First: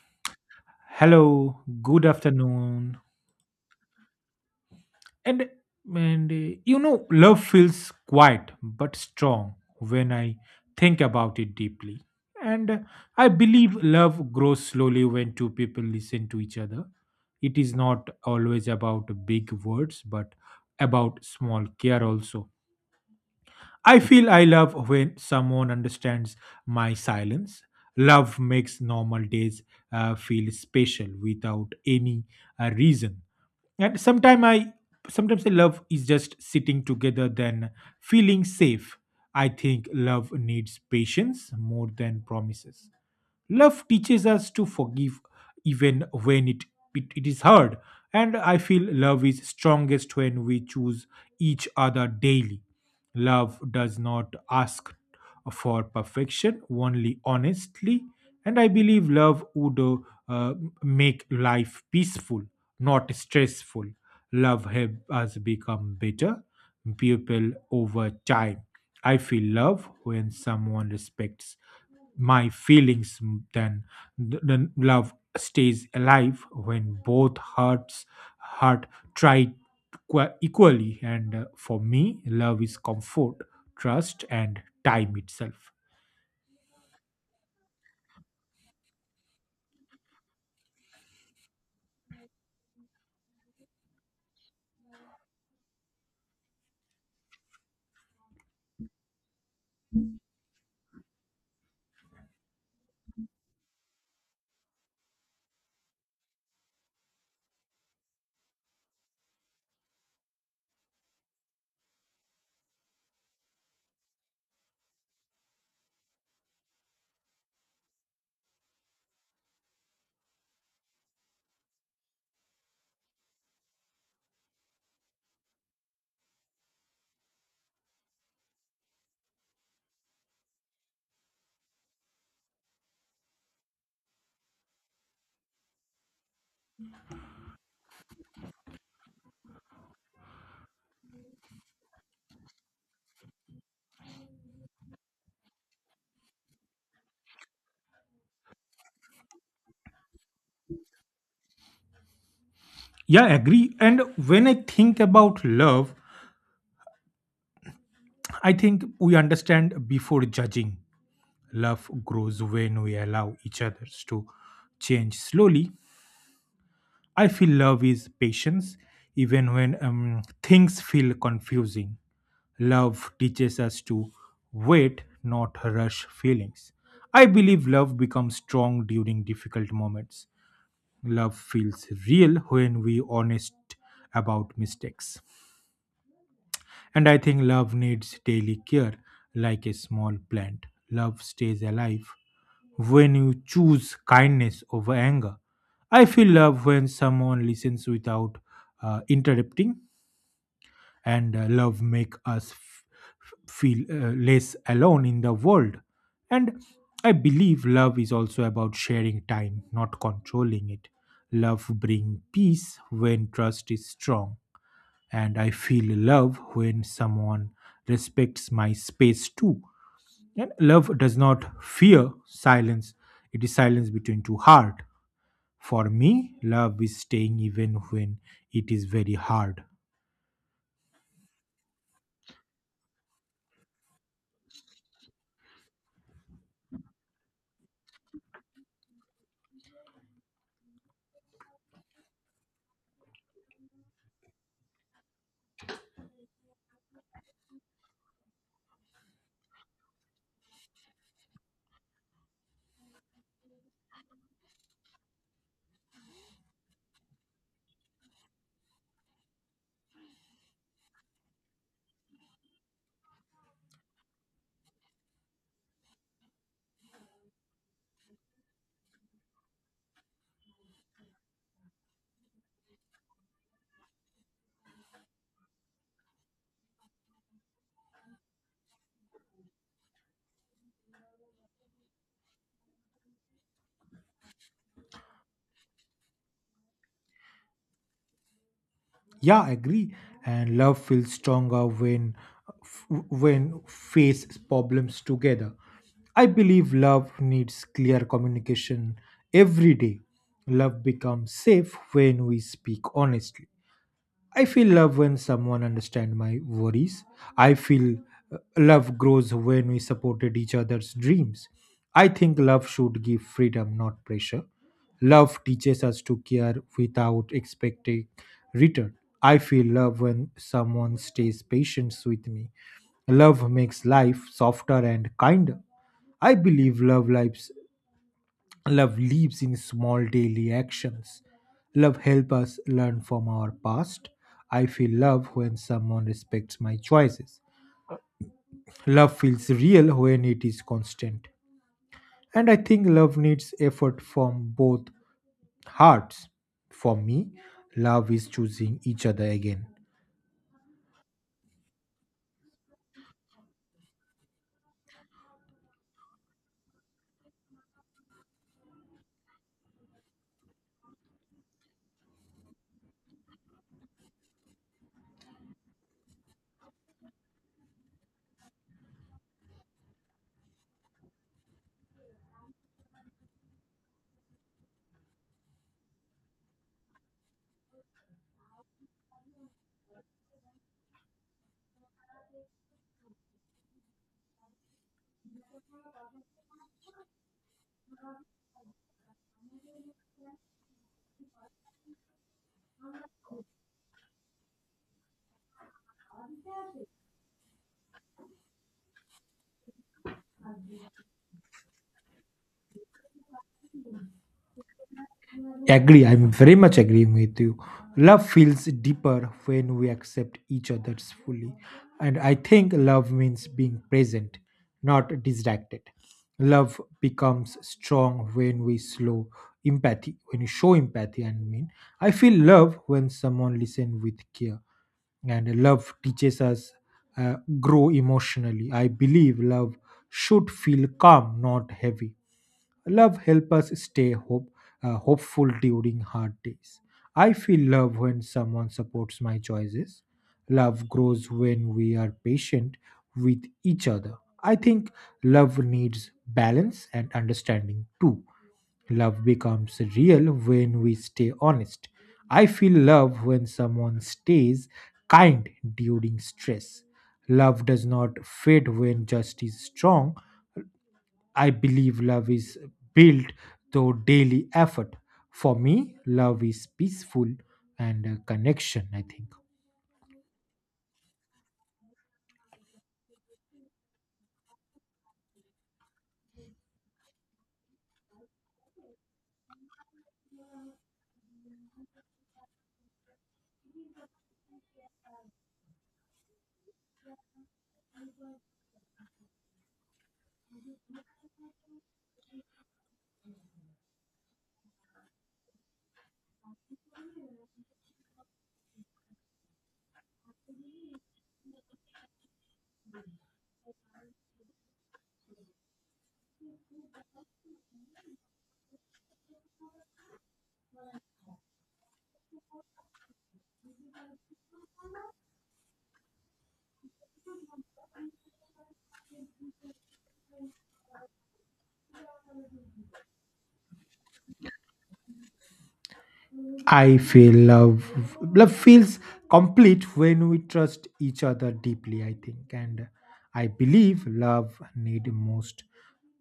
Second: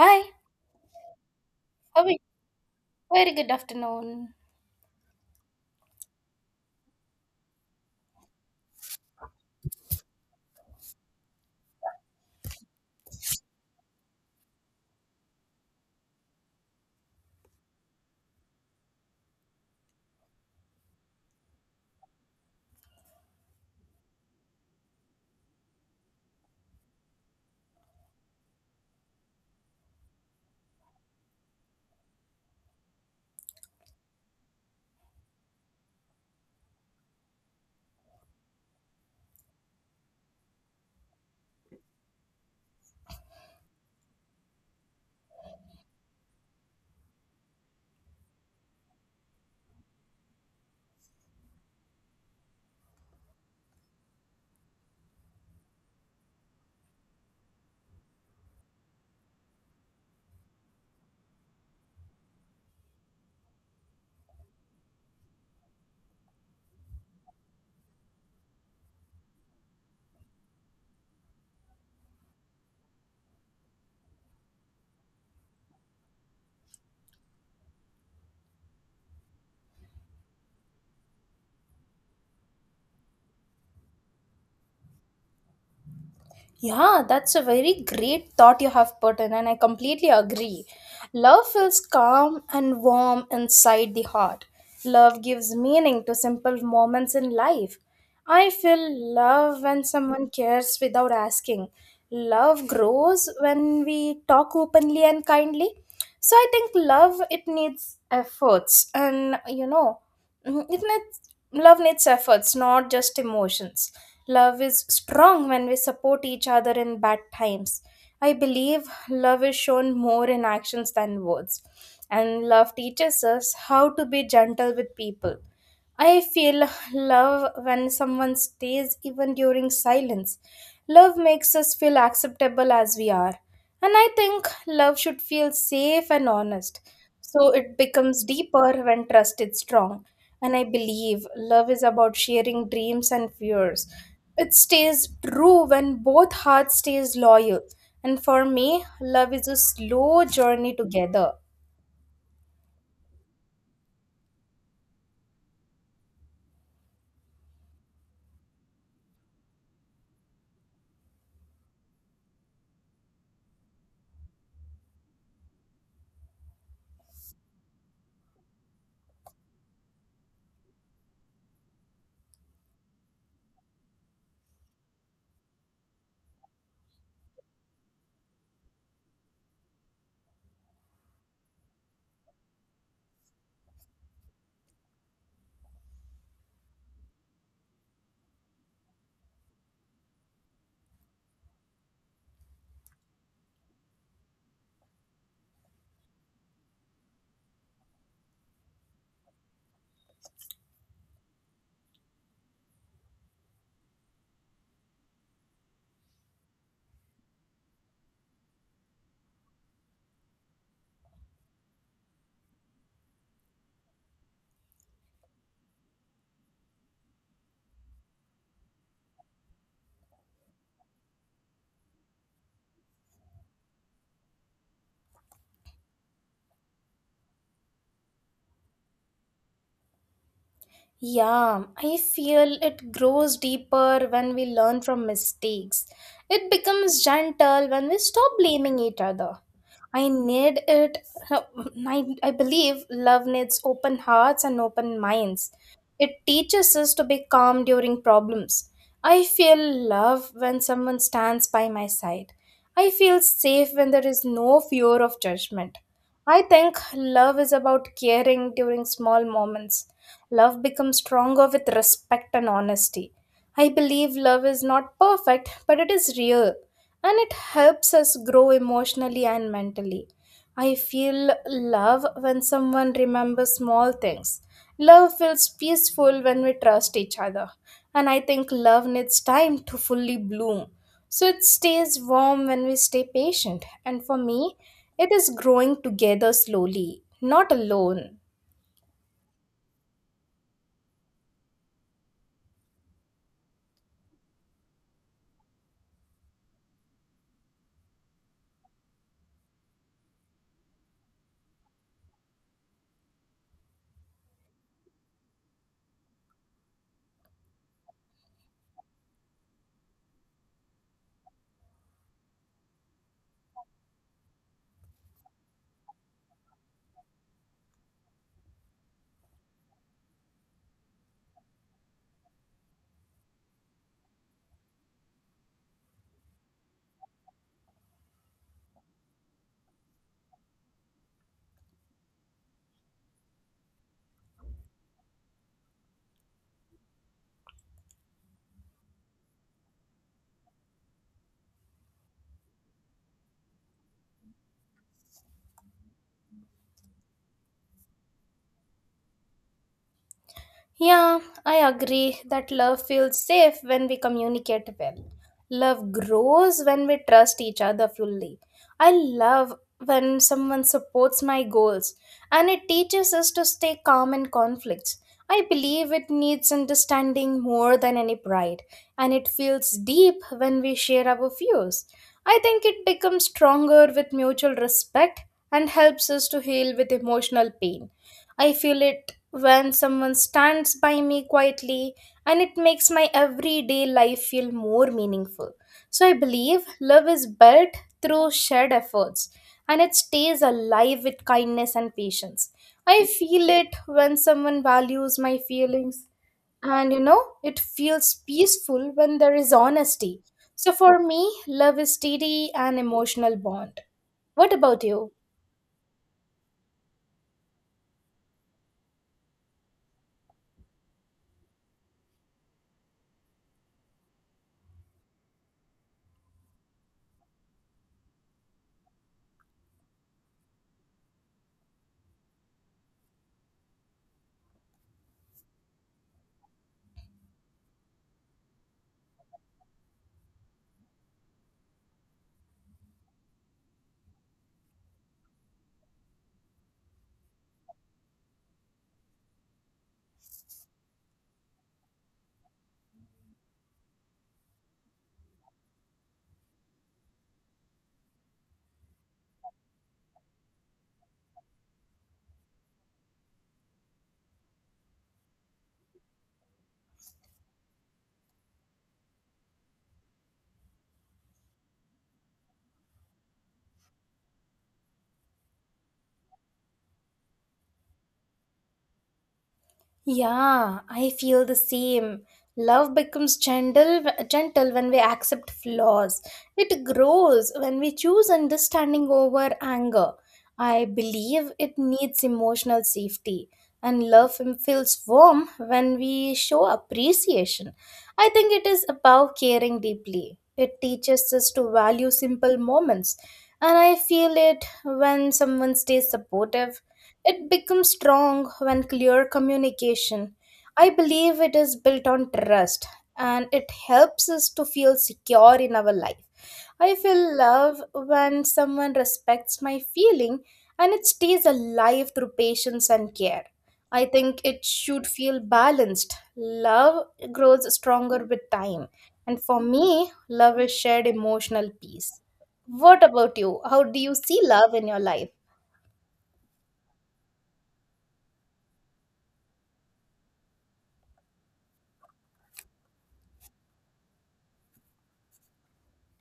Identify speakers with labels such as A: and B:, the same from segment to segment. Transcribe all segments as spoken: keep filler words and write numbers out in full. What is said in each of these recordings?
A: Hi,
B: Hello,
A: how
B: good
A: are you?
B: afternoon.
A: Very good afternoon.
B: And and uh, You know, love feels quiet but strong when I think about it deeply. And uh, I believe love grows slowly when two people listen to each other. It is not always about big words but about small care also. I feel I love when someone understands my silence. Love makes normal days uh, feel special without any uh, reason. And sometimes I sometimes I love is just sitting together than feeling safe. I think love needs patience more than promises. Love teaches us to forgive even when it, it, it is hard. And I feel love is strongest when we choose each other daily. Love does not ask for perfection, only honestly. And I believe love would uh, uh, make life peaceful, not stressful. Love helps us become better people over time. I feel love when someone respects my feelings m- then th- then love stays alive when both hearts heart try equa- equally. And uh, for me, love is comfort, trust and time itself.
A: Yeah, that's a very great thought you have put in, and I completely agree. Love feels calm and warm inside the heart. Love gives meaning to simple moments in life. I feel love when someone cares without asking. Love grows when we talk openly and kindly. So I think love it needs efforts and you know Mhm. It needs, love needs efforts, not just emotions. Love is strong when we support each other in bad times. I believe love is shown more in actions than words. And love teaches us how to be gentle with people. I feel love when someone stays even during silence. Love makes us feel acceptable as we are. And I think love should feel safe and honest. So it becomes deeper when trust is strong. And I believe love is about sharing dreams and fears. It stays true when both hearts stays loyal. And for me, love is a slow journey together.
B: Yeah, I agree. And when I think about love, I think we understand before judging. Love grows when we allow each others to change slowly. I feel love is patience, even when um, things feel confusing. Love teaches us to wait, not rush feelings. I believe love becomes strong during difficult moments. Love feels real when we honest about mistakes. And I think love needs daily care, like a small plant. Love stays alive when you choose kindness over anger. I feel love when someone listens without uh, interrupting, and uh, love make us f- f- feel uh, less alone in the world. And I believe love is also about sharing time, not controlling it. Love bring peace when trust is strong, and I feel love when someone respects my space too. And love does not fear silence, it is silence between two hearts. For me, love is staying even when it is very hard.
A: Yeah, I feel it grows deeper when we learn from mistakes. It becomes gentle when we stop blaming each other. I need it. No, I, I believe love needs open hearts and open minds. It teaches us to be calm during problems. I feel love when someone stands by my side. I feel safe when there is no fear of judgment. I think love is about caring during small moments. Love becomes stronger with respect and honesty. I believe love is not perfect, but it is real, and it helps us grow emotionally and mentally. I feel love when someone remembers small things. Love feels peaceful when we trust each other. And I think love needs time to fully bloom. So it stays warm when we stay patient. And for me, it is growing together slowly, not alone.
B: Yeah, I agree. And love feels stronger when when face problems together. I believe love needs clear communication every day. Love becomes safe when we speak honestly. I feel love when someone understands my worries. I feel uh, love grows when we supported each other's dreams. I think love should give freedom, not pressure. Love teaches us to care without expecting return. I feel love when someone stays patient with me. Love makes life softer and kinder. I believe love lives Love lives in small daily actions. Love helps us learn from our past. I feel love when someone respects my choices. Love feels real when it is constant. And I think love needs effort from both hearts. For me, love is choosing each other again.
A: Yeah, I agree that love feels safe when we communicate well. Love grows when we trust each other fully. I love when someone supports my goals, and it teaches us to stay calm in conflicts. I believe it needs understanding more than any pride, and it feels deep when we share our views. I think it becomes stronger with mutual respect and helps us to heal with emotional pain. I feel it when someone stands by me quietly, and it makes my everyday life feel more meaningful. So I believe love is built through shared efforts, and it stays alive with kindness and patience. I feel it when someone values my feelings, and you know it feels peaceful when there is honesty. So for me, love is steady and emotional bond. What about you?
B: Agree, I'm very much agreeing with you. Love feels deeper when we accept each other's fully. And I think love means being present, not distracted. Love becomes strong when we slow empathy, When you show empathy, I mean. I feel love when someone listens with care. And love teaches us uh, grow emotionally. I believe love should feel calm, not heavy. Love helps us stay hope, uh, hopeful during hard days. I feel love when someone supports my choices. Love grows when we are patient with each other. I think love needs balance and understanding too. Love becomes real when we stay honest. I feel love when someone stays kind during stress. Love does not fade when justice is strong. I believe love is built through daily effort. For me, love is peaceful and a connection, I think.
A: Yeah, I feel the same. Love becomes gentle, gentle when we accept flaws. It grows when we choose understanding over anger. I believe it needs emotional safety, and love feels warm when we show appreciation. I think it is about caring deeply. It teaches us to value simple moments, and I feel it when someone stays supportive. It becomes strong when clear communication. I believe it is built on trust, and it helps us to feel secure in our life. I feel love when someone respects my feeling, and it stays alive through patience and care. I think it should feel balanced. Love grows stronger with time. And for me, love is shared emotional peace. What about you? How do you see love in your life?
B: I feel love Love feels complete when we trust each other deeply, I think. And I believe love need most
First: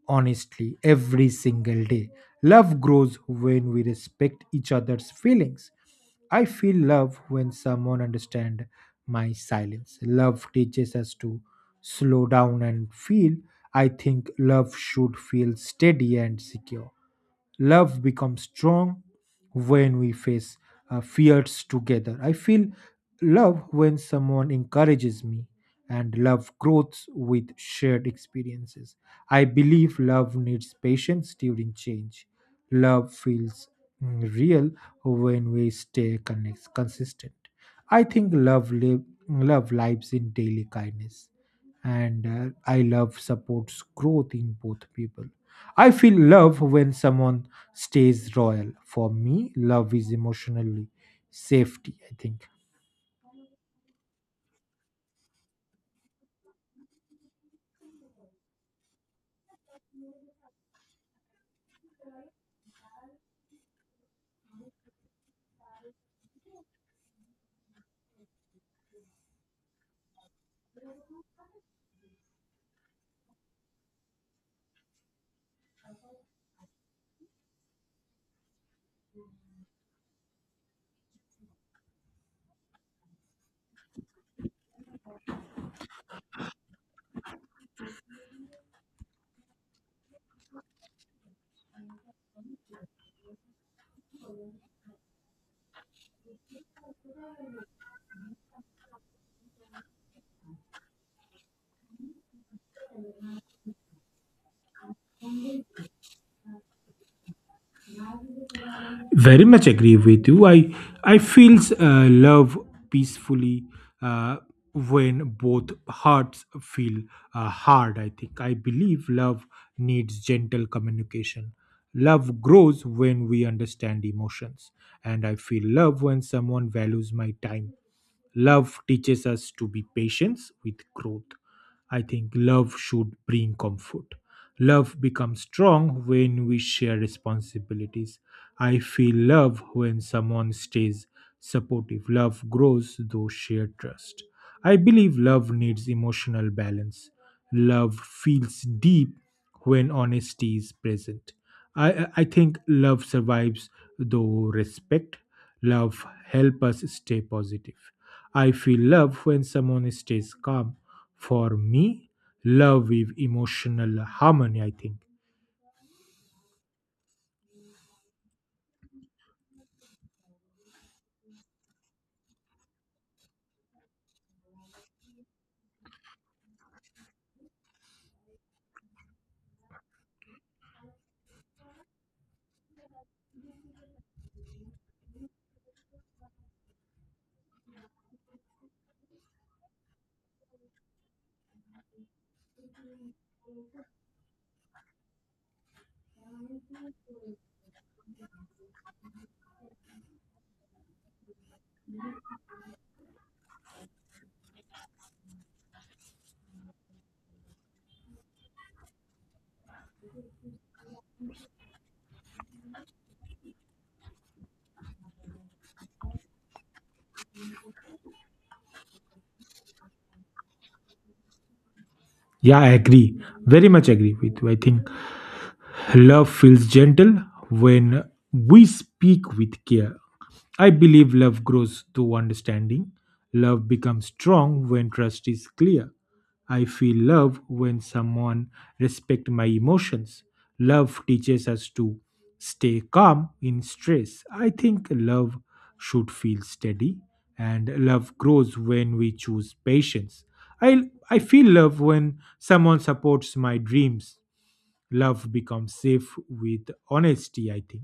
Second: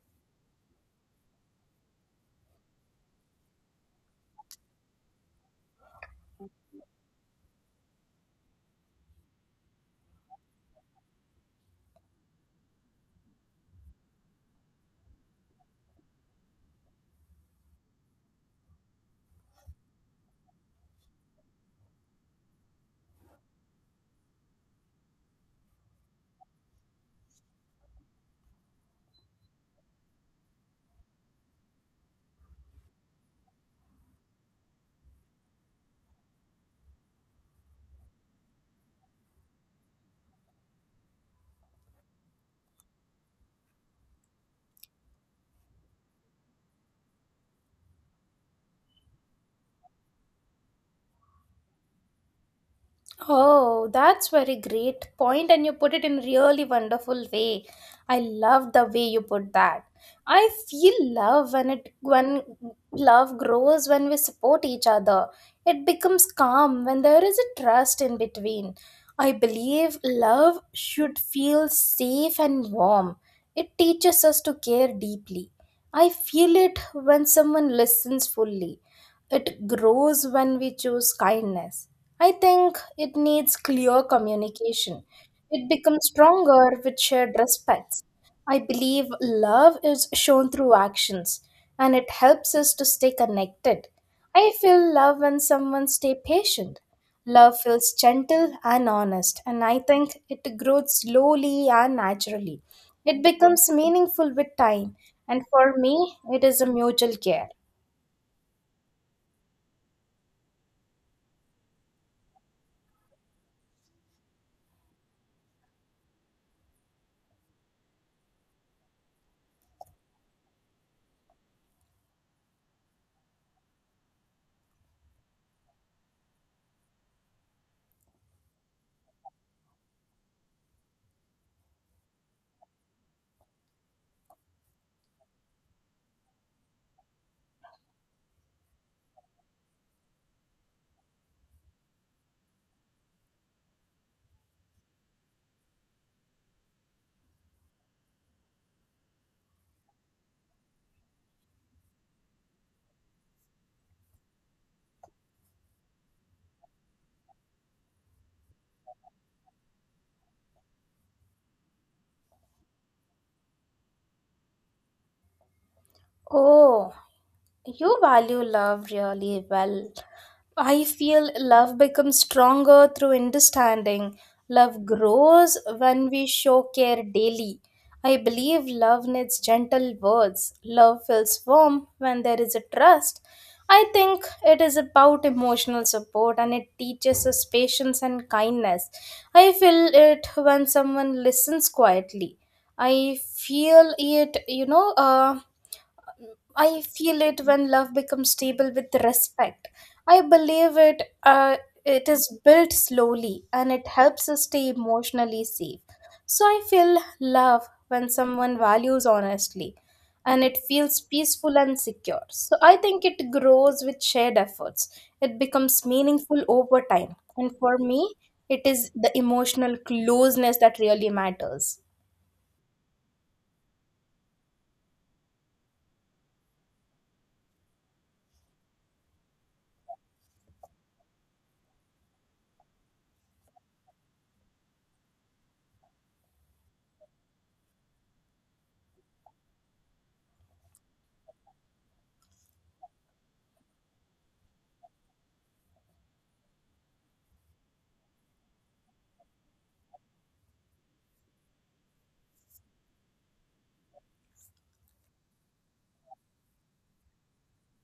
B: honestly every single day. Love grows when we respect each other's feelings. I feel love when someone understand my silence. Love teaches us to slow down and feel. I think love should feel steady and secure. Love becomes strong when we face uh, fears together. I feel love when someone encourages me, and love grows with shared experiences. I believe love needs patience during change. Love feels mm, real when we stay connect- consistent. I think love live, Love lives in daily kindness. And uh, I love supports growth in both people. I feel love when someone stays royal. For me, love is emotionally safety, I think.
A: Oh, that's very great point, and you put it in really wonderful way. I love the way you put that. I feel love when it when Love grows when we support each other. It becomes calm when there is a trust in between. I believe love should feel safe and warm. It teaches us to care deeply. I feel it when someone listens fully. It grows when we choose kindness. I think it needs clear communication. It becomes stronger with shared respects. I believe love is shown through actions, and it helps us to stay connected. I feel love when someone stay patient. Love feels gentle and honest, and I think it grows slowly and naturally. It becomes meaningful with time, and for me it is a mutual care.
B: Very much agree with you. I i feels uh, love peacefully uh, when both hearts feel uh, hard, I think. I believe love needs gentle communication. Love grows when we understand emotions, and I feel love when someone values my time. Love teaches us to be patient with growth. I think love should bring comfort. Love becomes strong when we share responsibilities. I feel love when someone stays supportive. Love grows through shared trust. I believe love needs emotional balance. Love feels deep when honesty is present. I, I I think love survives though respect. Love help us stay positive. I feel love when someone stays calm. For me, love is emotional harmony, I think.
A: Oh, you value love really well. I feel love becomes stronger through understanding. Love grows when we show care daily. I believe love needs gentle words. Love feels warm when there is a trust. I think it is about emotional support, and it teaches us patience and kindness. I feel it when someone listens quietly. I feel it, you know, uh, I feel it when love becomes stable with respect. I believe it. Uh, it is built slowly, and it helps us stay emotionally safe. So I feel love when someone values honestly, and it feels peaceful and secure. So I think it grows with shared efforts. It becomes meaningful over time, and for me, it is the emotional closeness that really matters.
B: Yeah, I agree. Very much agree with you, I think. Love feels gentle when we speak with care. I believe love grows through understanding. Love becomes strong when trust is clear. I feel love when someone respects my emotions. Love teaches us to stay calm in stress. I think love should feel steady, and love grows when we choose patience. I, I feel love when someone supports my dreams. Love becomes safe with honesty, I think.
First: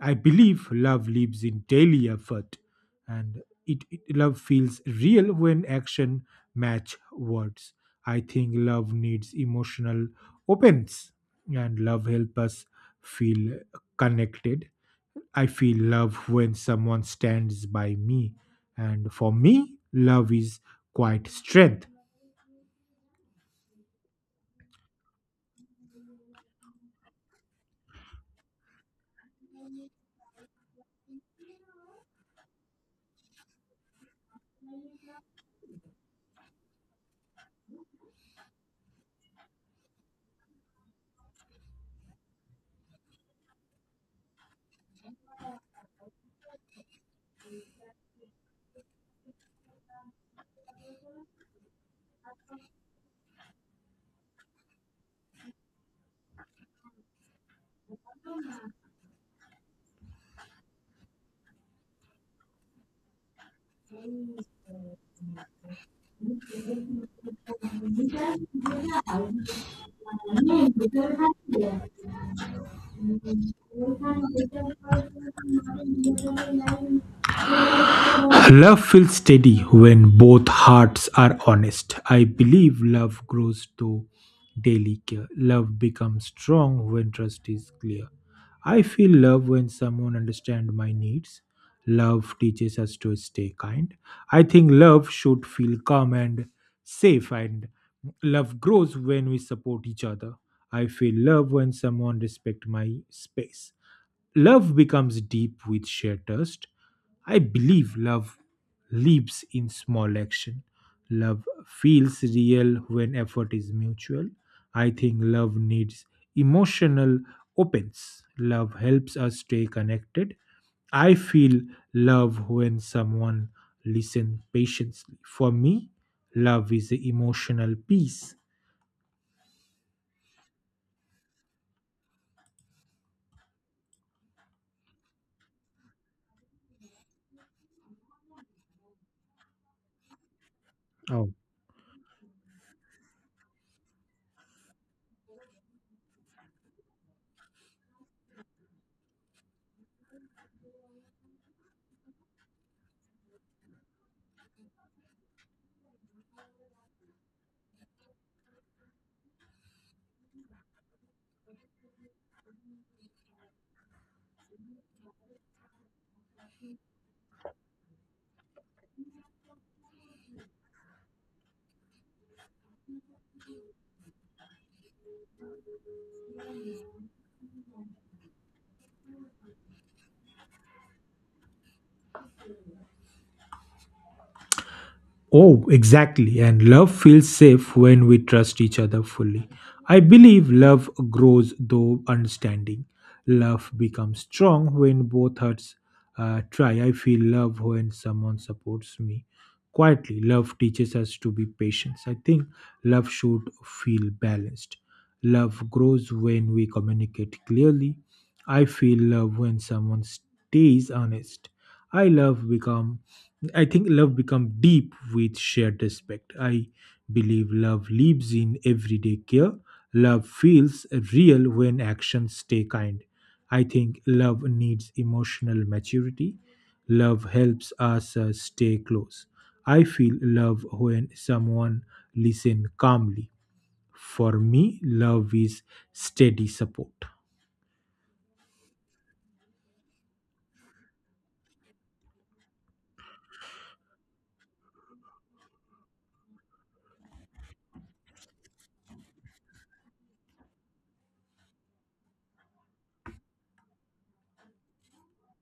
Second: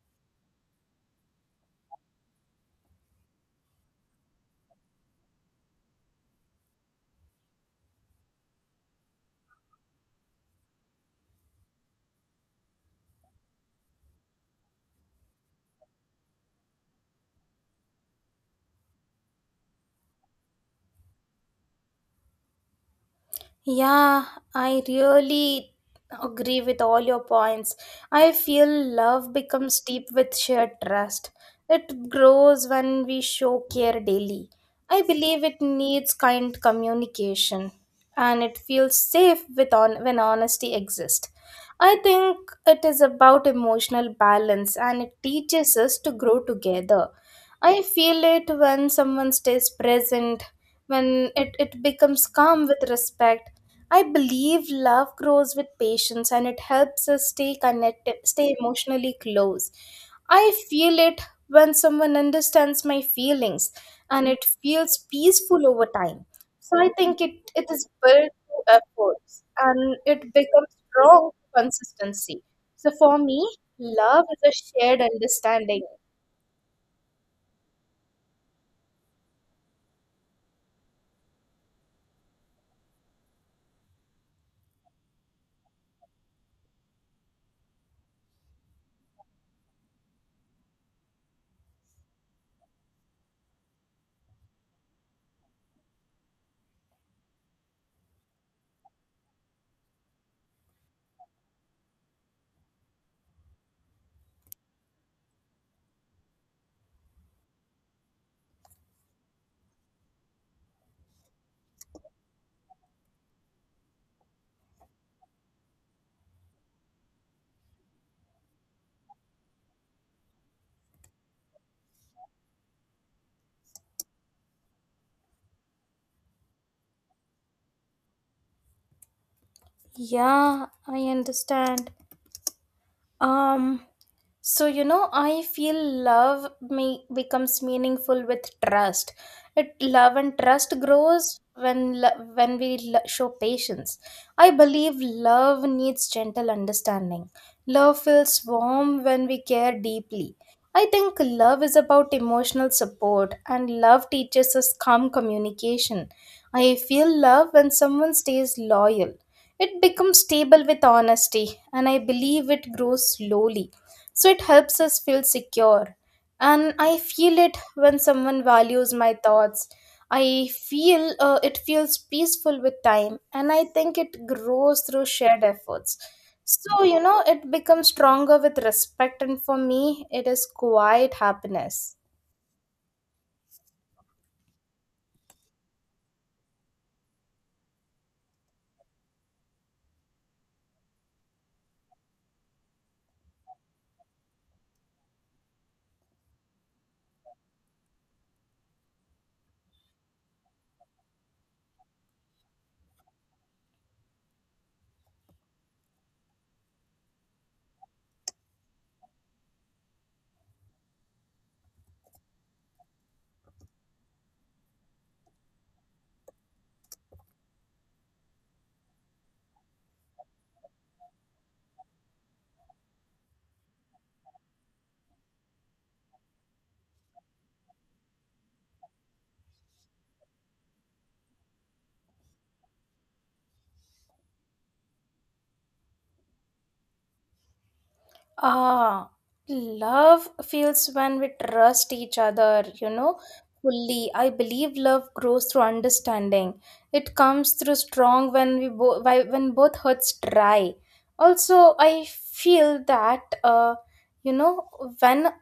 B: I believe love lives in daily effort, and it, it- love feels real when action match words. I think love needs emotional opens, and love help us feel connected. I feel love when someone stands by me. And for me, love is quite strength.
A: Yeah, I really agree with all your points. I feel love becomes deep with shared trust. It grows when we show care daily. I believe it needs kind communication, and it feels safe with on- when honesty exists. I think it is about emotional balance, and it teaches us to grow together. I feel it when someone stays present, when it, it becomes calm with respect. I believe love grows with patience, and it helps us stay connected, stay emotionally close. I feel it when someone understands my feelings, and it feels peaceful over time. So I think it, it is built through efforts, and it becomes strong consistency. So for me, love is a shared understanding.
B: Love feels steady when both hearts are honest. I believe love grows to daily care. Love becomes strong when trust is clear. I feel love when someone understands my needs. Love teaches us to stay kind. I think love should feel calm and safe, and love grows when we support each other. I feel love when someone respects my space. Love becomes deep with shared trust. I believe love lives in small action. Love feels real when effort is mutual. I think love needs emotional opens. Love helps us stay connected. I feel love when someone listens patiently. For me, love is the emotional peace.
A: Yeah, I understand. Um So, you know, I feel love me becomes meaningful with trust. It love and Trust grows
B: Oh.
A: when lo- when we lo- show patience. I believe love needs gentle understanding. Love feels warm when we care deeply. I think love is about emotional support, and love teaches us calm communication. I feel love when someone stays loyal. It becomes stable with honesty, and I believe it grows slowly. So it helps us feel secure. And I feel it when someone values my thoughts. I feel uh, it feels peaceful with time, and I think it grows through shared efforts. So, you know, it becomes stronger with respect, and for me, it is quiet happiness.
B: Oh, exactly. And love feels safe when we trust each other fully. I believe love grows through understanding. Love becomes strong when both hearts uh, try. I feel love when someone supports me quietly. Love teaches us to be patient. I think love should feel balanced. Love grows when we communicate clearly. I feel love when someone stays honest. I love become I think love becomes deep with shared respect. I believe love lives in everyday care. Love feels real when actions stay kind. I think love needs emotional maturity. Love helps us uh, stay close. I feel love when someone listens calmly. For me, love is steady support.
A: Ah, love feels when we trust each other, you know, fully. I believe love grows through understanding. It comes through strong when we both when both hearts try. Also, I feel that uh, you know, when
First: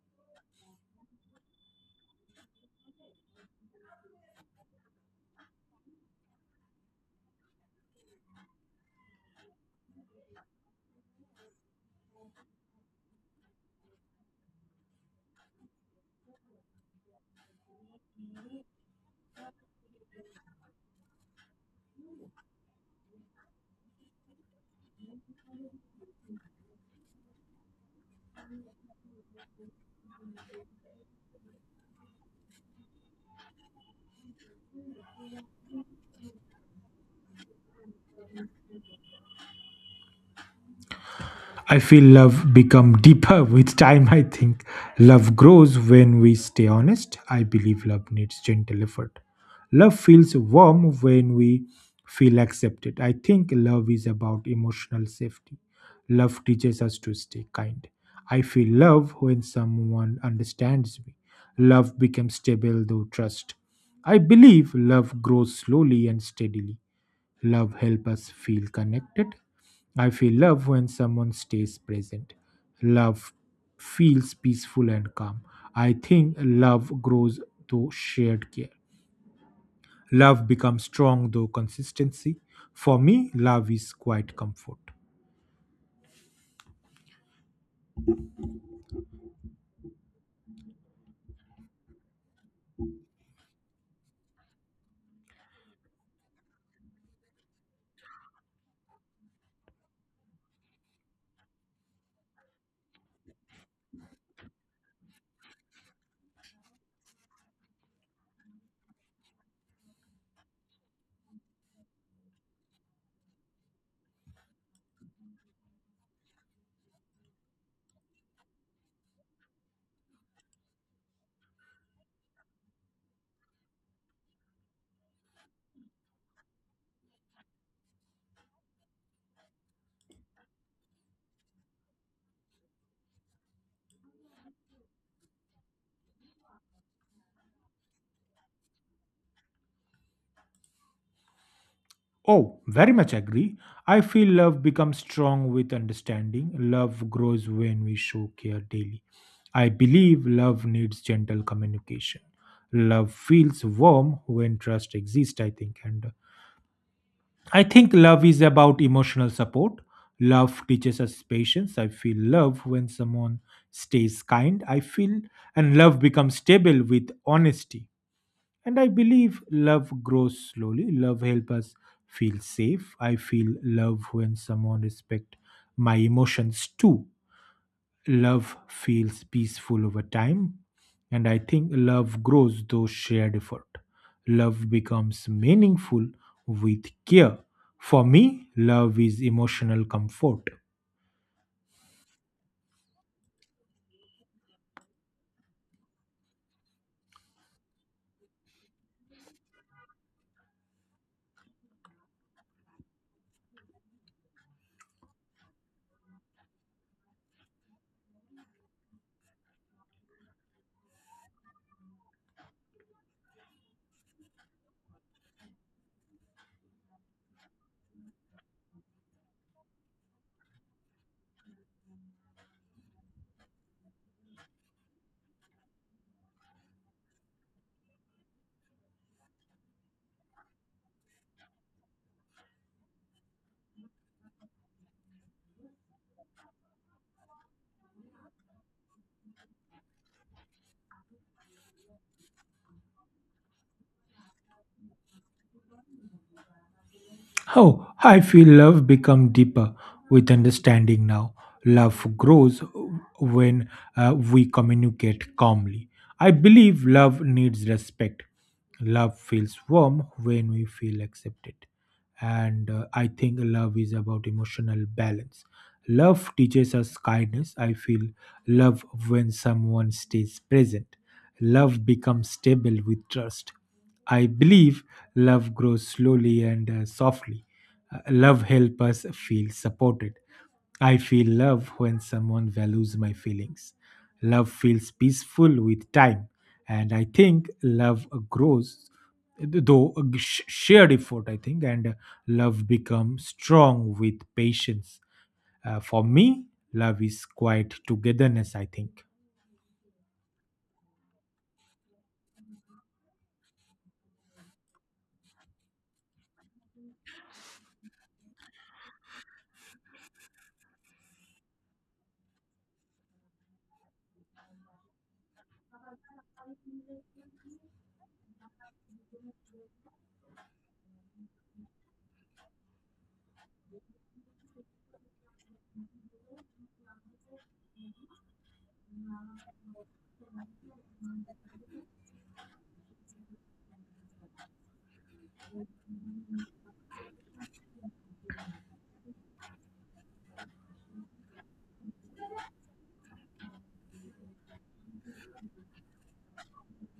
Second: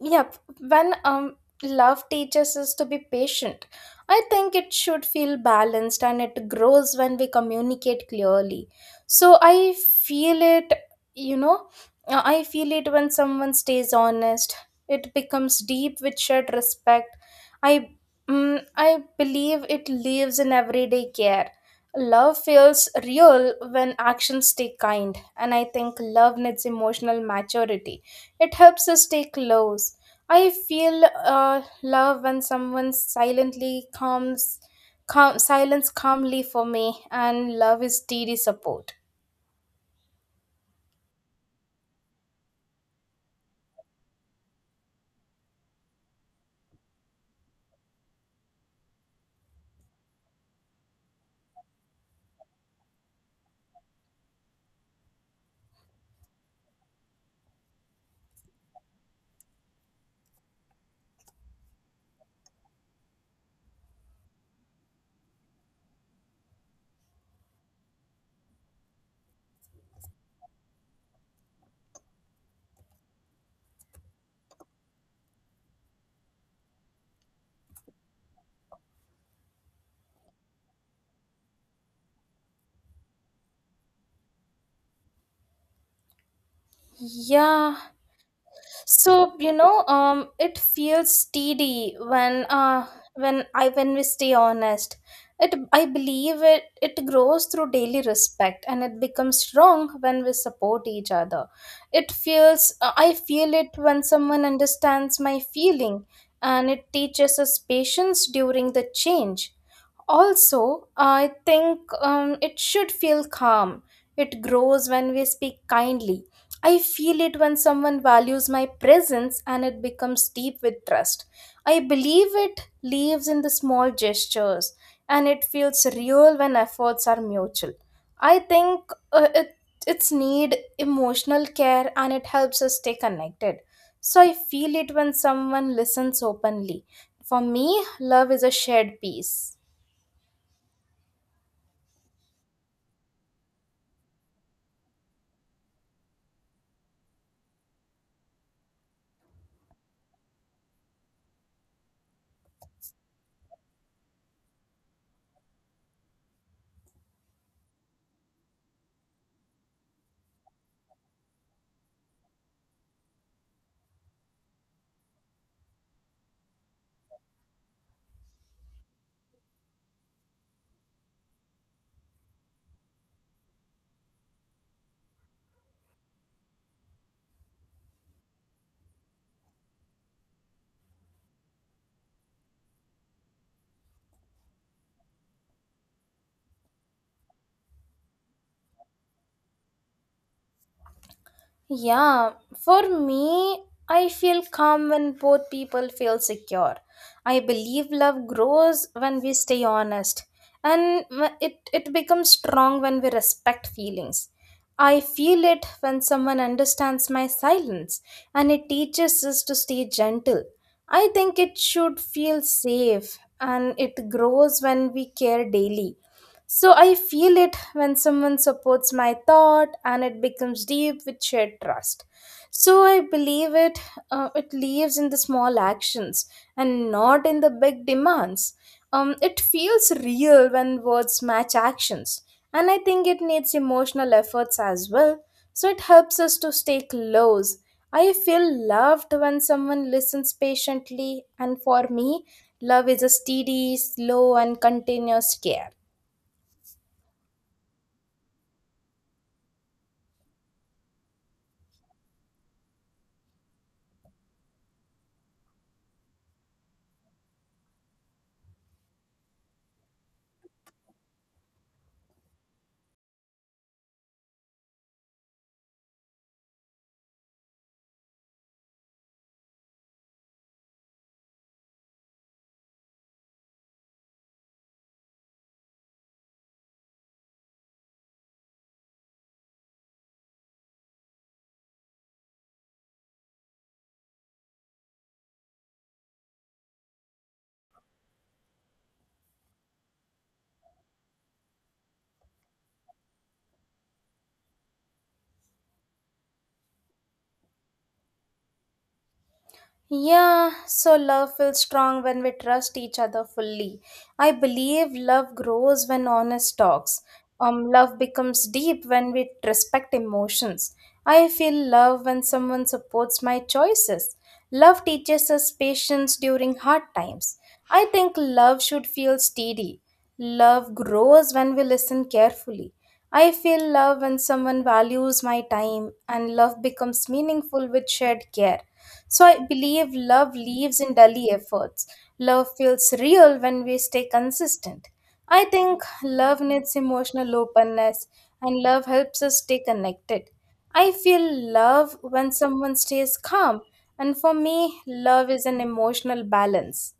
A: Yep, when um love teaches us to be patient, I think it should feel balanced, and it grows when we communicate clearly. So I feel it, you know, uh, I feel it when someone stays honest. It becomes deep with shared respect. I mm, I believe it lives in everyday care. Love feels real when actions stay kind, and I think love needs emotional maturity. It helps us stay close. I feel uh, love when someone silently comes, calm, silence calmly for me, and love is steady support.
B: I feel love become deeper with time. I think love grows when we stay honest. I believe love needs gentle effort. Love feels warm when we feel accepted. I think love is about emotional safety. Love teaches us to stay kind. I feel love when someone understands me. Love becomes stable through trust. I believe love grows slowly and steadily. Love helps us feel connected. I feel love when someone stays present. Love feels peaceful and calm. I think love grows through shared care. Love becomes strong through consistency. For me, love is quite comfort.
A: Yeah, so you know, um, it feels steady when uh when I when we stay honest. It I believe it it grows through daily respect, and it becomes strong when we support each other. It feels uh, I feel it when someone understands my feeling, and it teaches us patience during the change. Also, I think um, it should feel calm. It grows when we speak kindly. I feel it when someone values my presence, and it becomes deep with trust. I believe it lives in the small gestures, and it feels real when efforts are mutual. I think uh, it, it's need emotional care, and it helps us stay connected. So I feel it when someone listens openly. For me, love is a shared peace.
B: Oh, very much agree. I feel love becomes strong with understanding. Love grows when we show care daily. I believe love needs gentle communication. Love feels warm when trust exists, I think. And uh, I think love is about emotional support. Love teaches us patience. I feel love when someone stays kind. I feel, and love becomes stable with honesty. And I believe love grows slowly. Love helps us feel safe. I feel love when someone respect my emotions too. Love feels peaceful over time, and I think love grows through shared effort. Love becomes meaningful with care. For me, love is emotional comfort.
A: Yeah, for me, I feel calm when both people feel secure. I believe love grows when we stay honest, and wh- it, it becomes strong when we respect feelings. I feel it when someone understands my silence, and it teaches us to stay gentle. I think it should feel safe, and it grows when we care daily. So I feel it when someone supports my thought, and it becomes deep with shared trust. So I believe it uh, it lives in the small actions and not in the big demands. Um, it feels real when words match actions. And I think it needs emotional efforts as well. So it helps us to stay close. I feel loved when someone listens patiently, and for me, love is a steady, slow and continuous care.
B: Oh, I feel love become deeper with understanding now. Love grows when uh, we communicate calmly. I believe love needs respect. Love feels warm when we feel accepted. And uh, I think love is about emotional balance. Love teaches us kindness. I feel love when someone stays present. Love becomes stable with trust. I believe love grows slowly and uh, softly. Uh, love helps us feel supported. I feel love when someone values my feelings. Love feels peaceful with time. And I think love grows though uh, sh- shared effort, I think, and uh, love becomes strong with patience. Uh, for me, love is quiet togetherness, I think.
A: Yeah, so love feels strong when we trust each other fully. I believe love grows when honest talks. Um, love becomes deep when we respect emotions. I feel love when someone supports my choices. Love teaches us patience during hard times. I think love should feel steady. Love grows when we listen carefully. I feel love when someone values my time, and love becomes meaningful with shared care. So I believe love lives in daily efforts. Love feels real when we stay consistent. I think love needs emotional openness and love helps us stay connected. I feel love when someone stays calm, and for me, love is an emotional balance.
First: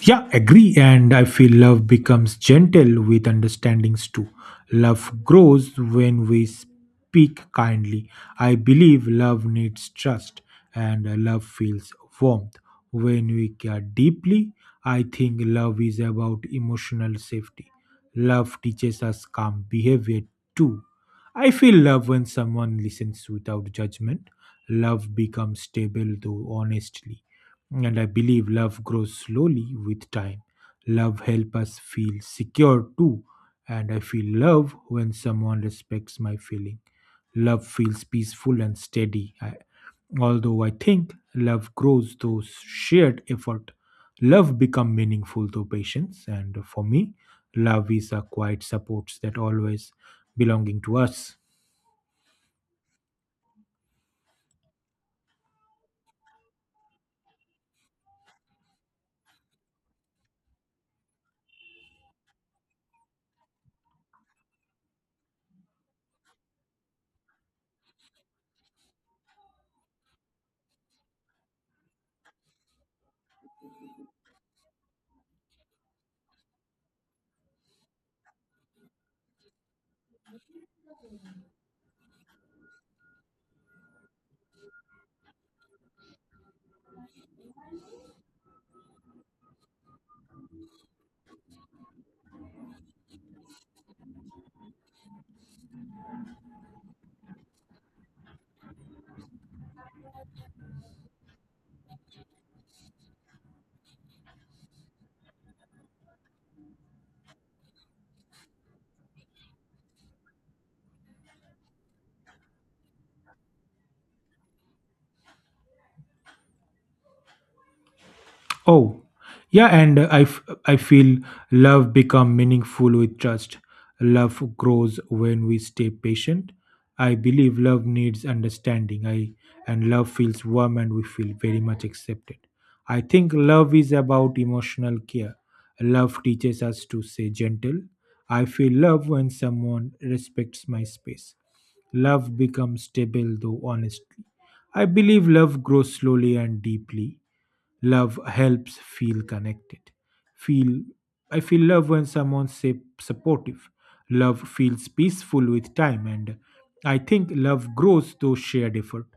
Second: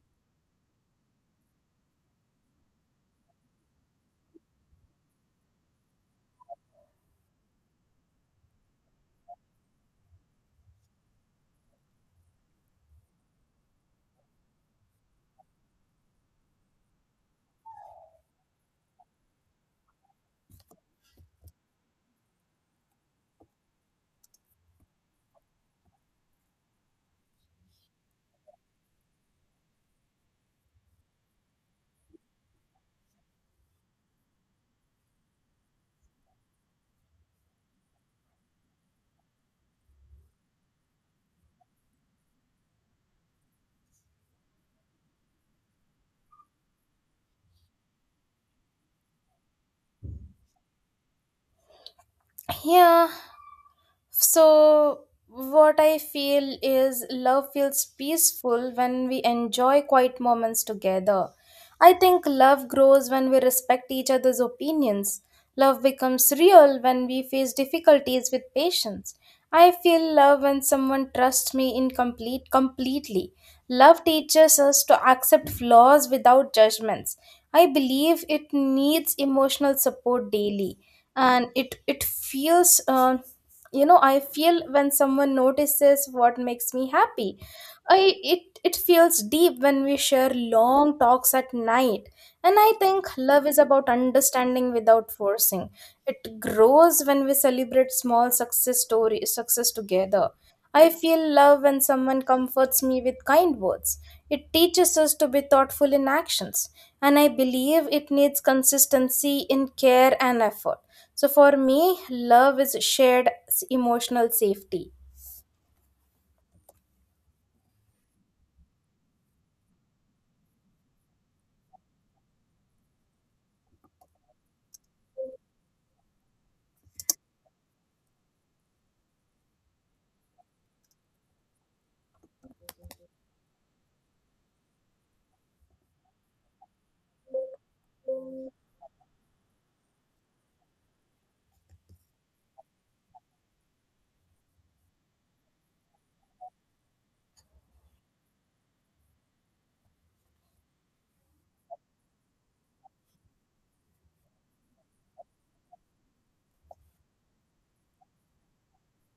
B: Yeah, agree. And I feel love becomes gentle with understandings too. Love grows when we speak kindly. I believe love needs trust, and love feels warmth when we care deeply. I think love is about emotional safety. Love teaches us calm behavior too. I feel love when someone listens without judgment. Love becomes stable though honestly. And I believe love grows slowly with time. Love helps us feel secure too. And I feel love when someone respects my feeling. Love feels peaceful and steady. I, although I think love grows through shared effort. Love become meaningful through patience. And for me, love is a quiet support that always belonging to us.
A: Yeah, So, what I feel is love feels peaceful when we enjoy quiet moments together. I think love grows when we respect each other's opinions. Love becomes real when we face difficulties with patience. I feel love when someone trusts me incomplete completely. Love teaches us to accept flaws without judgments. I believe it needs emotional support daily, and it it feels uh, you know I feel when someone notices what makes me happy I it it feels deep when we share long talks at night, and I think love is about understanding without forcing. It grows when we celebrate small success stories success together. I feel love when someone comforts me with kind words. It teaches us to be thoughtful in actions, and I believe it needs consistency in care and effort. So for me, love is shared s- emotional safety.
B: Oh, yeah, and uh, I, f- I feel love become meaningful with trust. Love grows when we stay patient. I believe love needs understanding. I and love feels warm and we feel very much accepted. I think love is about emotional care. Love teaches us to say gentle. I feel love when someone respects my space. Love becomes stable though honestly. I believe love grows slowly and deeply. Love helps feel connected. Feel I feel love when someone's say supportive. Love feels peaceful with time. And I think love grows through shared effort.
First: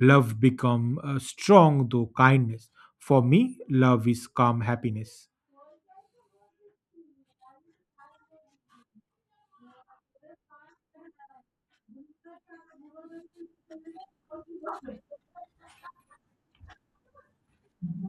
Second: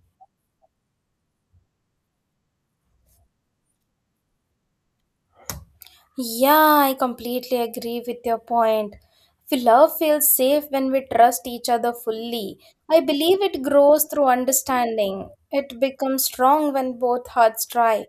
B: Love become uh, strong through kindness. For me, love is calm happiness.
A: Yeah, I completely agree with your point. F- Love feels safe when we trust each other fully. I believe it grows through understanding. It becomes strong when both hearts try.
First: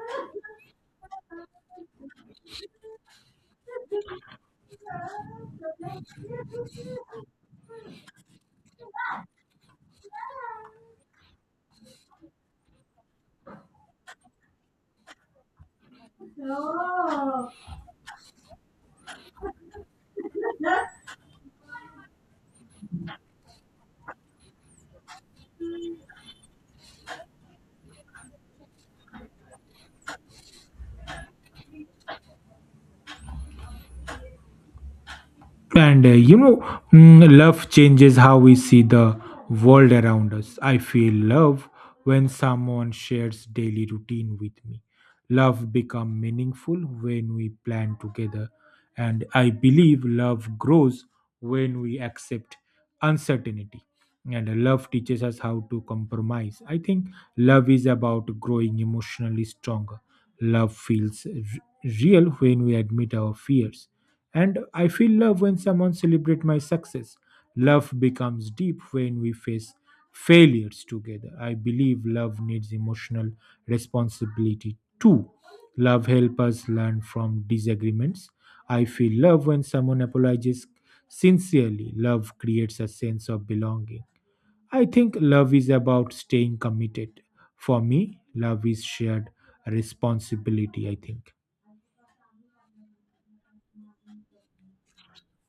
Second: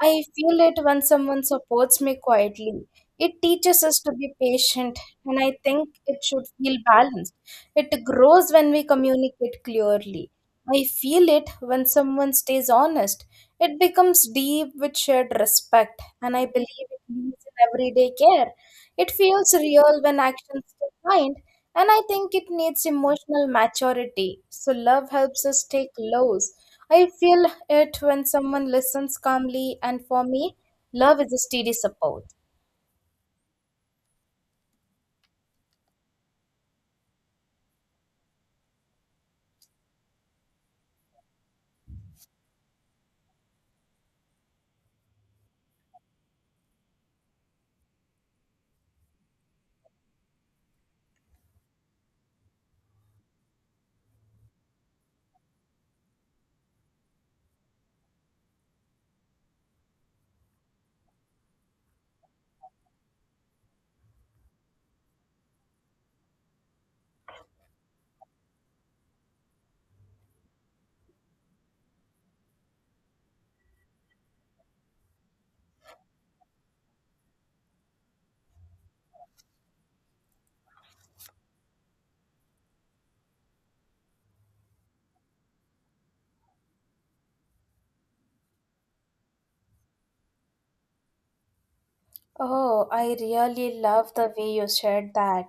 A: I feel it when someone supports me quietly. It teaches us to be patient, and I think it should feel balanced. It grows when we communicate clearly. I feel it when someone stays honest. It becomes deep with shared respect, and I believe it leads in everyday care. It feels real when actions define, and I think it needs emotional maturity. So love helps us take lows. I feel it when someone listens calmly, and for me, love is a steady support.
B: And uh, you know, mm, love changes how we see the world around us. I feel love when someone shares daily routine with me. Love become meaningful when we plan together, and I believe love grows when we accept uncertainty, and love teaches us how to compromise. I think love is about growing emotionally stronger. Love feels r- real when we admit our fears. And I feel love when someone celebrates my success. Love becomes deep when we face failures together. I believe love needs emotional responsibility too. Love helps us learn from disagreements. I feel love when someone apologizes sincerely. Love creates a sense of belonging. I think love is about staying committed. For me, love is shared responsibility, I think.
A: Oh, I really love the way you said that.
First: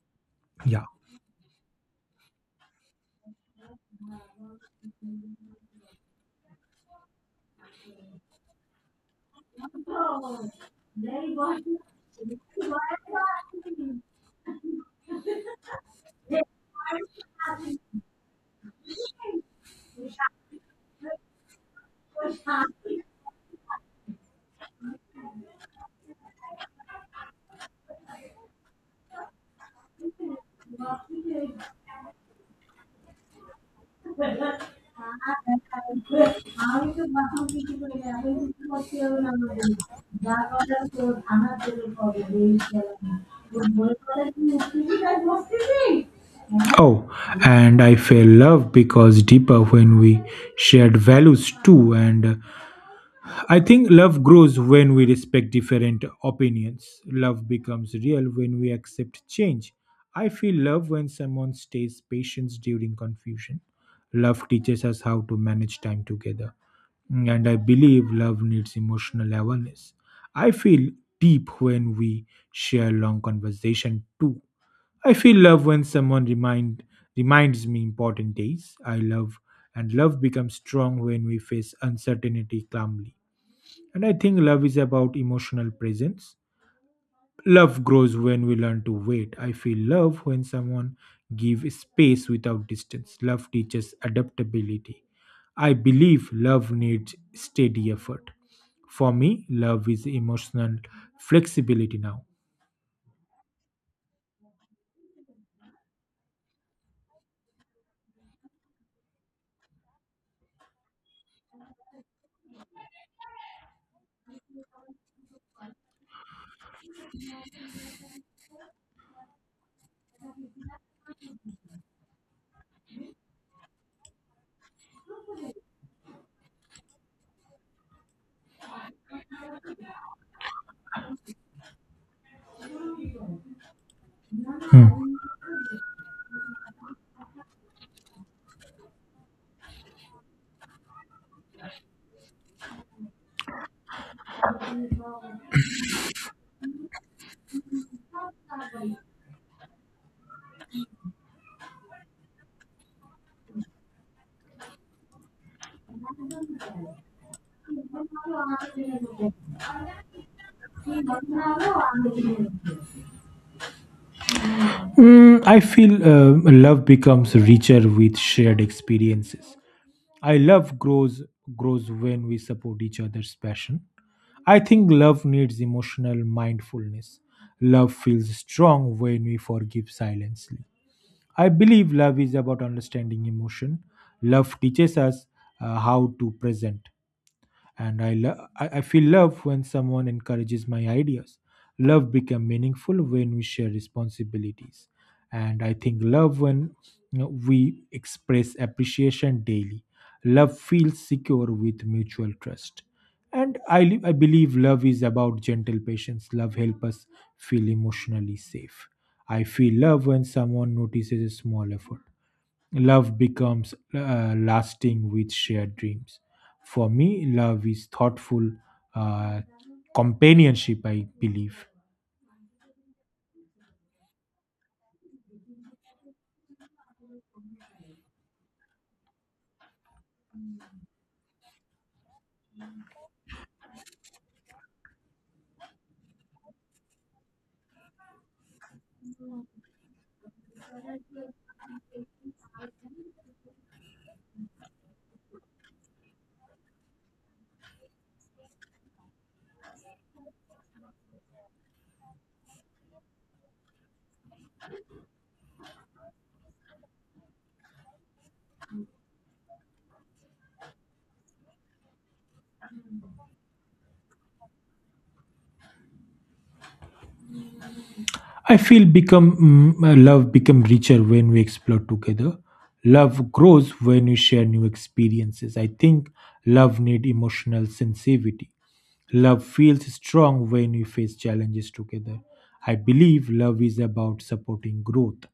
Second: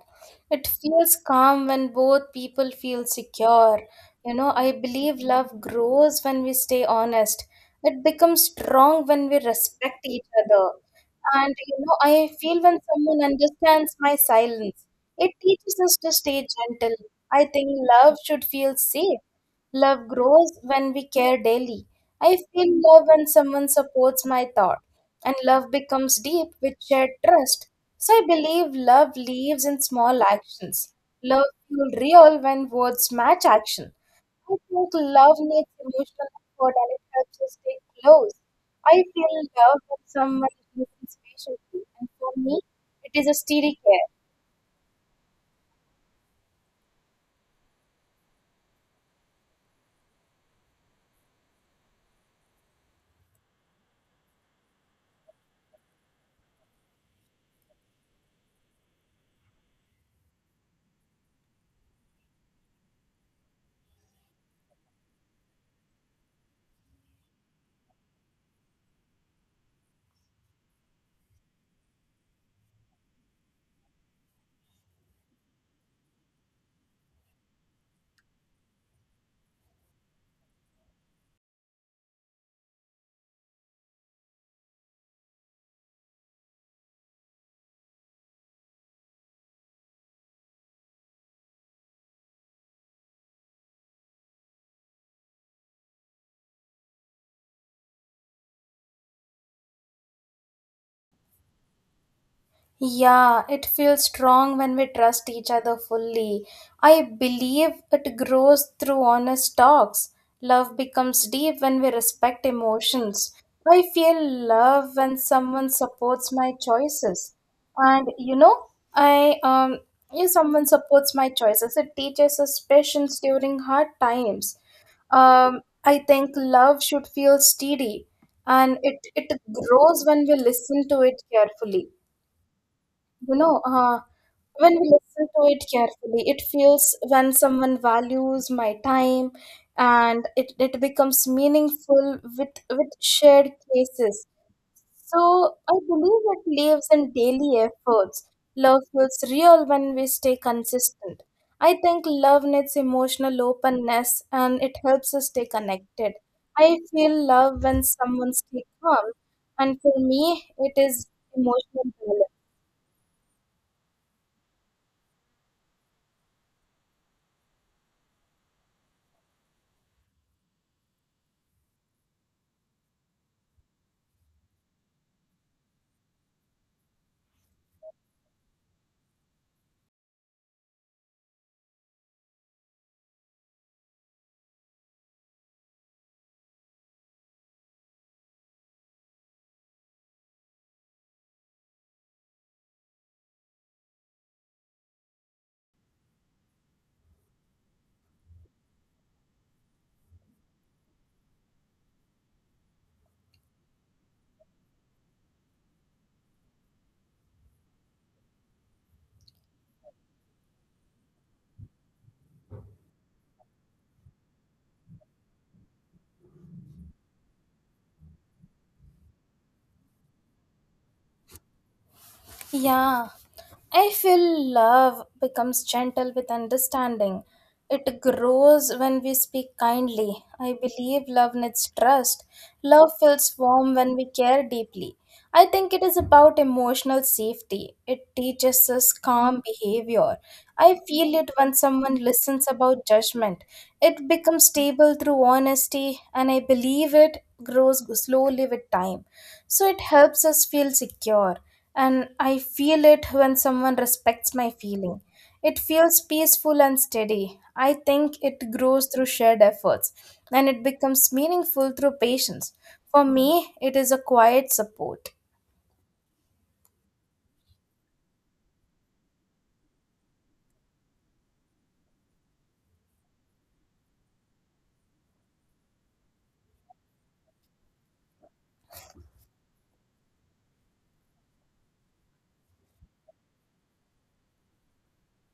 A: It
B: Yeah.
A: feels calm when both people feel secure. You know, I believe love grows when we stay honest. It becomes strong when we respect each other. And you know, I feel when someone understands my silence, it teaches us to stay gentle. I think love should feel safe. Love grows when we care daily. I feel love when someone supports my thought and love becomes deep with shared trust. So I believe love lives in small actions. Love feels real when words match action. I think love needs emotional effort and it helps us stay close. I feel love when someone listens patiently, and for me, it is a steady care.
B: Oh, and I feel love because deeper when we shared values too, and I think love grows when we respect different opinions. Love becomes real when we accept change. I feel love when someone stays patient during confusion. Love teaches us how to manage time together. And I believe love needs emotional awareness. I feel deep when we share long conversation too. I feel love when someone remind reminds me important days. I love and love becomes strong when we face uncertainty calmly. And I think love is about emotional presence. Love grows when we learn to wait. I feel love when someone gives space without distance. Love teaches adaptability. I believe love needs steady effort. For me, love is emotional flexibility now.
A: Yeah, it feels strong when we trust each other fully. I believe it grows through honest talks. Love becomes deep when we respect emotions. I feel love when someone supports my choices. And you know, I um if someone supports my choices, it teaches us patience during hard times. Um, I think love should feel steady, and it, it grows when we listen to it carefully. you know uh, when we
B: Hmm.
A: listen to it carefully, it feels when someone values my time, and it, it becomes meaningful with with shared cases. So I believe it lives in daily efforts. Love feels real when we stay consistent. I think love needs emotional openness and it helps us stay connected. I feel love when someone stays calm, and for me, it is emotional balance.
B: Mm, I feel uh, love becomes richer with shared experiences. I love grows grows when we support each other's passion. I think love needs emotional mindfulness. Love feels strong when we forgive silently. I believe love is about understanding emotion. Love teaches us uh, how to present, and I, lo- I I feel love when someone encourages my ideas. Love become meaningful when we share responsibilities, and I think love when, you know, we express appreciation daily. Love feels secure with mutual trust, and I li- I believe love is about gentle patience. Love help us feel emotionally safe. I feel love when someone notices a small effort. Love becomes uh, lasting with shared dreams. For me, love is thoughtful uh, companionship, I believe.
A: Yeah, I feel love becomes gentle with understanding. It grows when we speak kindly. I believe love needs trust. Love feels warm when we care deeply. I think it is about emotional safety. It teaches us calm behavior. I feel it when someone listens about judgment. It becomes stable through honesty, and I believe it grows slowly with time. So it helps us feel secure and I feel it when someone respects my feeling. It feels peaceful and steady. I think it grows through shared efforts and it becomes meaningful through patience. For me, it is a quiet support.
B: I feel become mm, uh, love become richer when we explore together. Love grows when we share new experiences. I think love need emotional sensitivity. Love feels strong when we face challenges together. I believe love is about supporting growth.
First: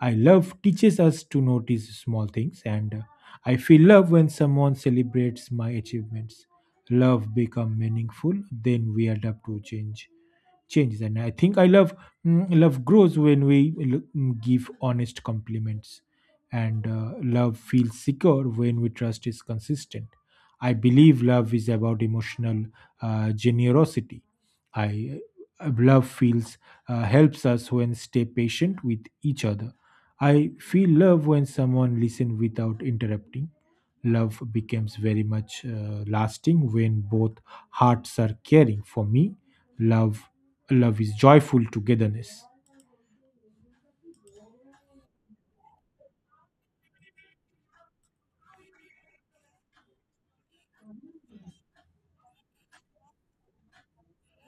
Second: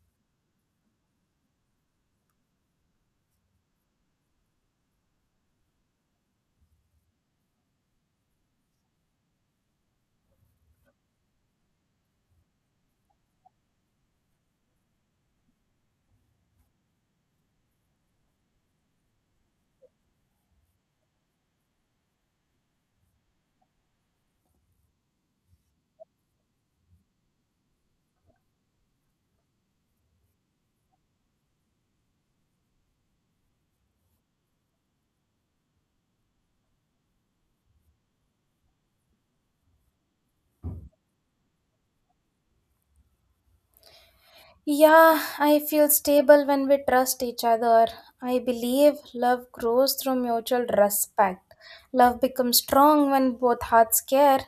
B: I love teaches us to notice small things, and uh, I feel love when someone celebrates my achievements. Love become meaningful, then we adapt to change changes. And I think i love mm, love grows when we l- mm, give honest compliments. And uh, love feels secure when we trust is consistent. I believe love is about emotional uh, generosity. I uh, Love feels, uh, helps us when stay patient with each other. I feel love when someone listen without interrupting. Love becomes very much uh, lasting when both hearts are caring. For me, love love is joyful togetherness.
A: Yeah, I feel stable when we trust each other. I believe love grows through mutual respect. Love becomes strong when both hearts care.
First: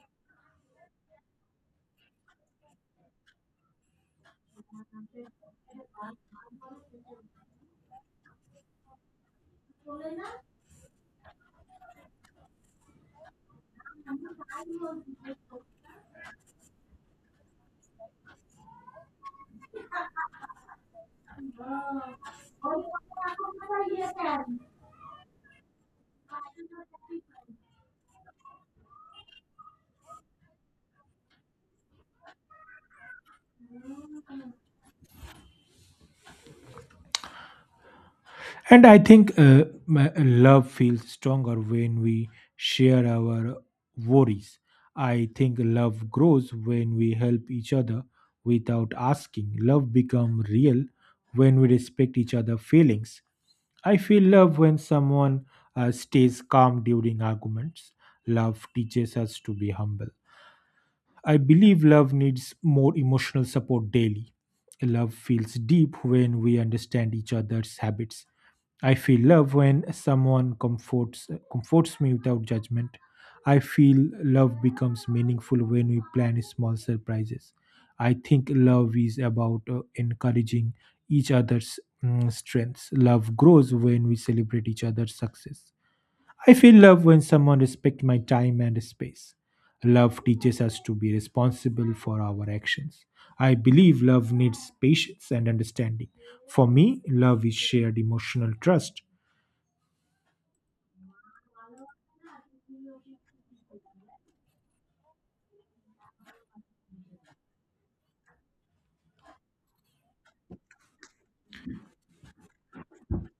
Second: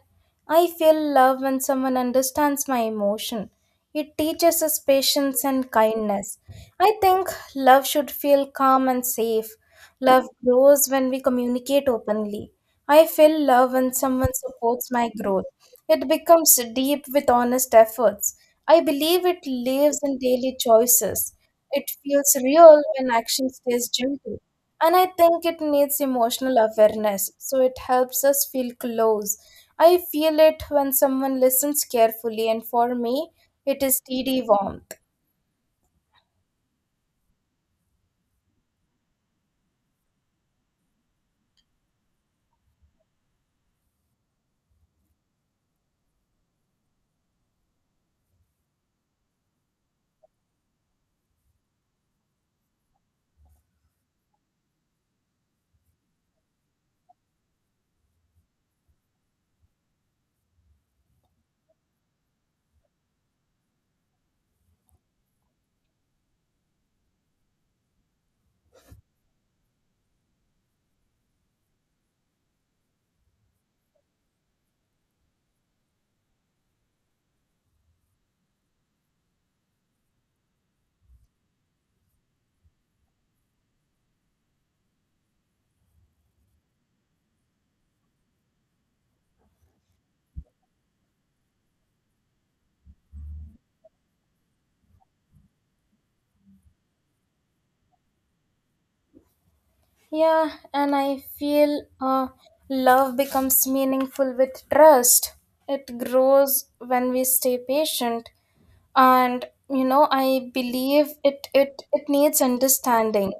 A: I feel love when someone understands my emotion. It teaches us patience and kindness. I think love should feel calm and safe. Love grows when we communicate openly. I feel love when someone supports my growth. It becomes deep with honest efforts. I believe it lives in daily choices. It feels real when action stays gentle. And I think it needs emotional awareness, so it helps us feel close. I feel it when someone listens carefully, and for me, it is steady warmth.
B: And I think uh, my uh, love feels stronger when we share our worries. I think love grows when we help each other without asking. Love becomes real when we respect each other's feelings. I feel love when someone uh, stays calm during arguments. Love teaches us to be humble. I believe love needs more emotional support daily. Love feels deep when we understand each other's habits. I feel love when someone comforts comforts me without judgment. I feel love becomes meaningful when we plan small surprises. I think love is about uh, encouraging each other's mm, strengths. Love grows when we celebrate each other's success. I feel love when someone respects my time and space. Love teaches us to be responsible for our actions. I believe love needs patience and understanding. For me, love is shared emotional trust.
A: Yeah, and I feel uh, love becomes meaningful with trust. It grows when we stay patient, and you know I believe it. It it needs understanding.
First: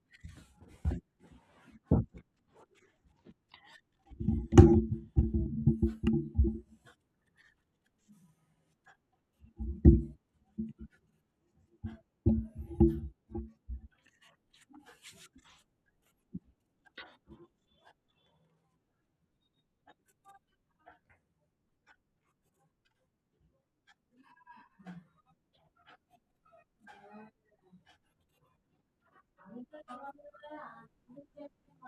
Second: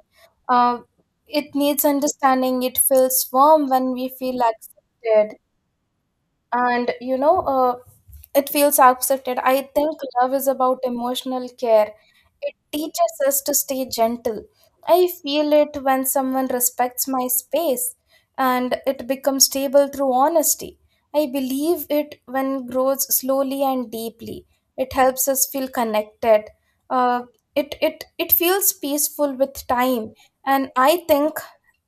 A: Uh, it needs understanding. It feels warm when we feel accepted. And you know uh, it feels accepted. I think love is about emotional care. It teaches us to stay gentle. I feel it when someone respects my space, and it becomes stable through honesty. I believe it when grows slowly and deeply. It helps us feel connected. uh, it it it feels peaceful with time, and I think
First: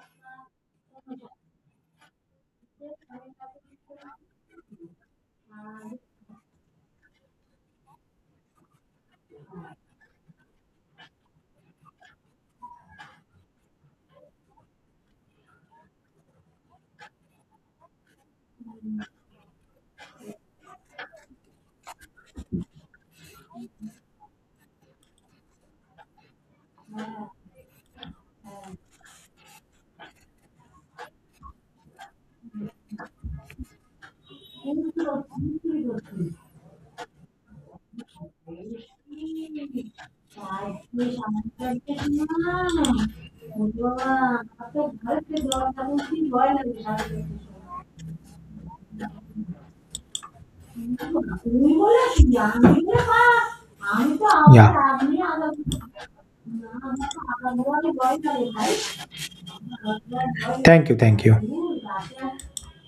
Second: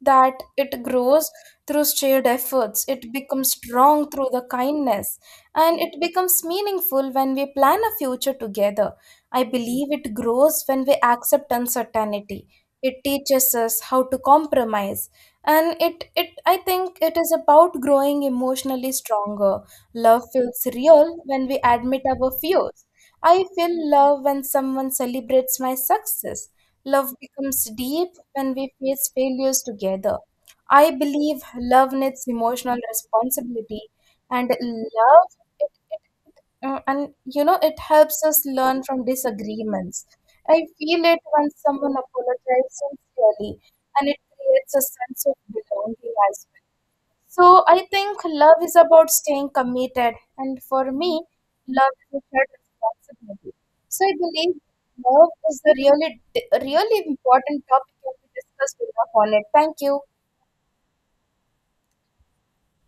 A: that it grows through shared efforts. It becomes strong through the kindness, and it becomes meaningful when we plan a future together. I believe it grows when we accept uncertainty. It teaches us how to compromise. And it, it I think it is about growing emotionally stronger. Love feels real when we admit our fears. I feel love when someone celebrates my success. Love becomes deep when we face failures together. I believe love needs emotional responsibility, and love it, it, uh, and you know it helps us learn from disagreements. I feel it when someone apologizes sincerely and it creates a sense of belonging as well. So I think love is about staying committed, and for me, love is a shared responsibility. So I believe
B: Yeah.
A: love is the really, really important topic to discuss with our on it. Thank you.
B: Thank you. Thank you.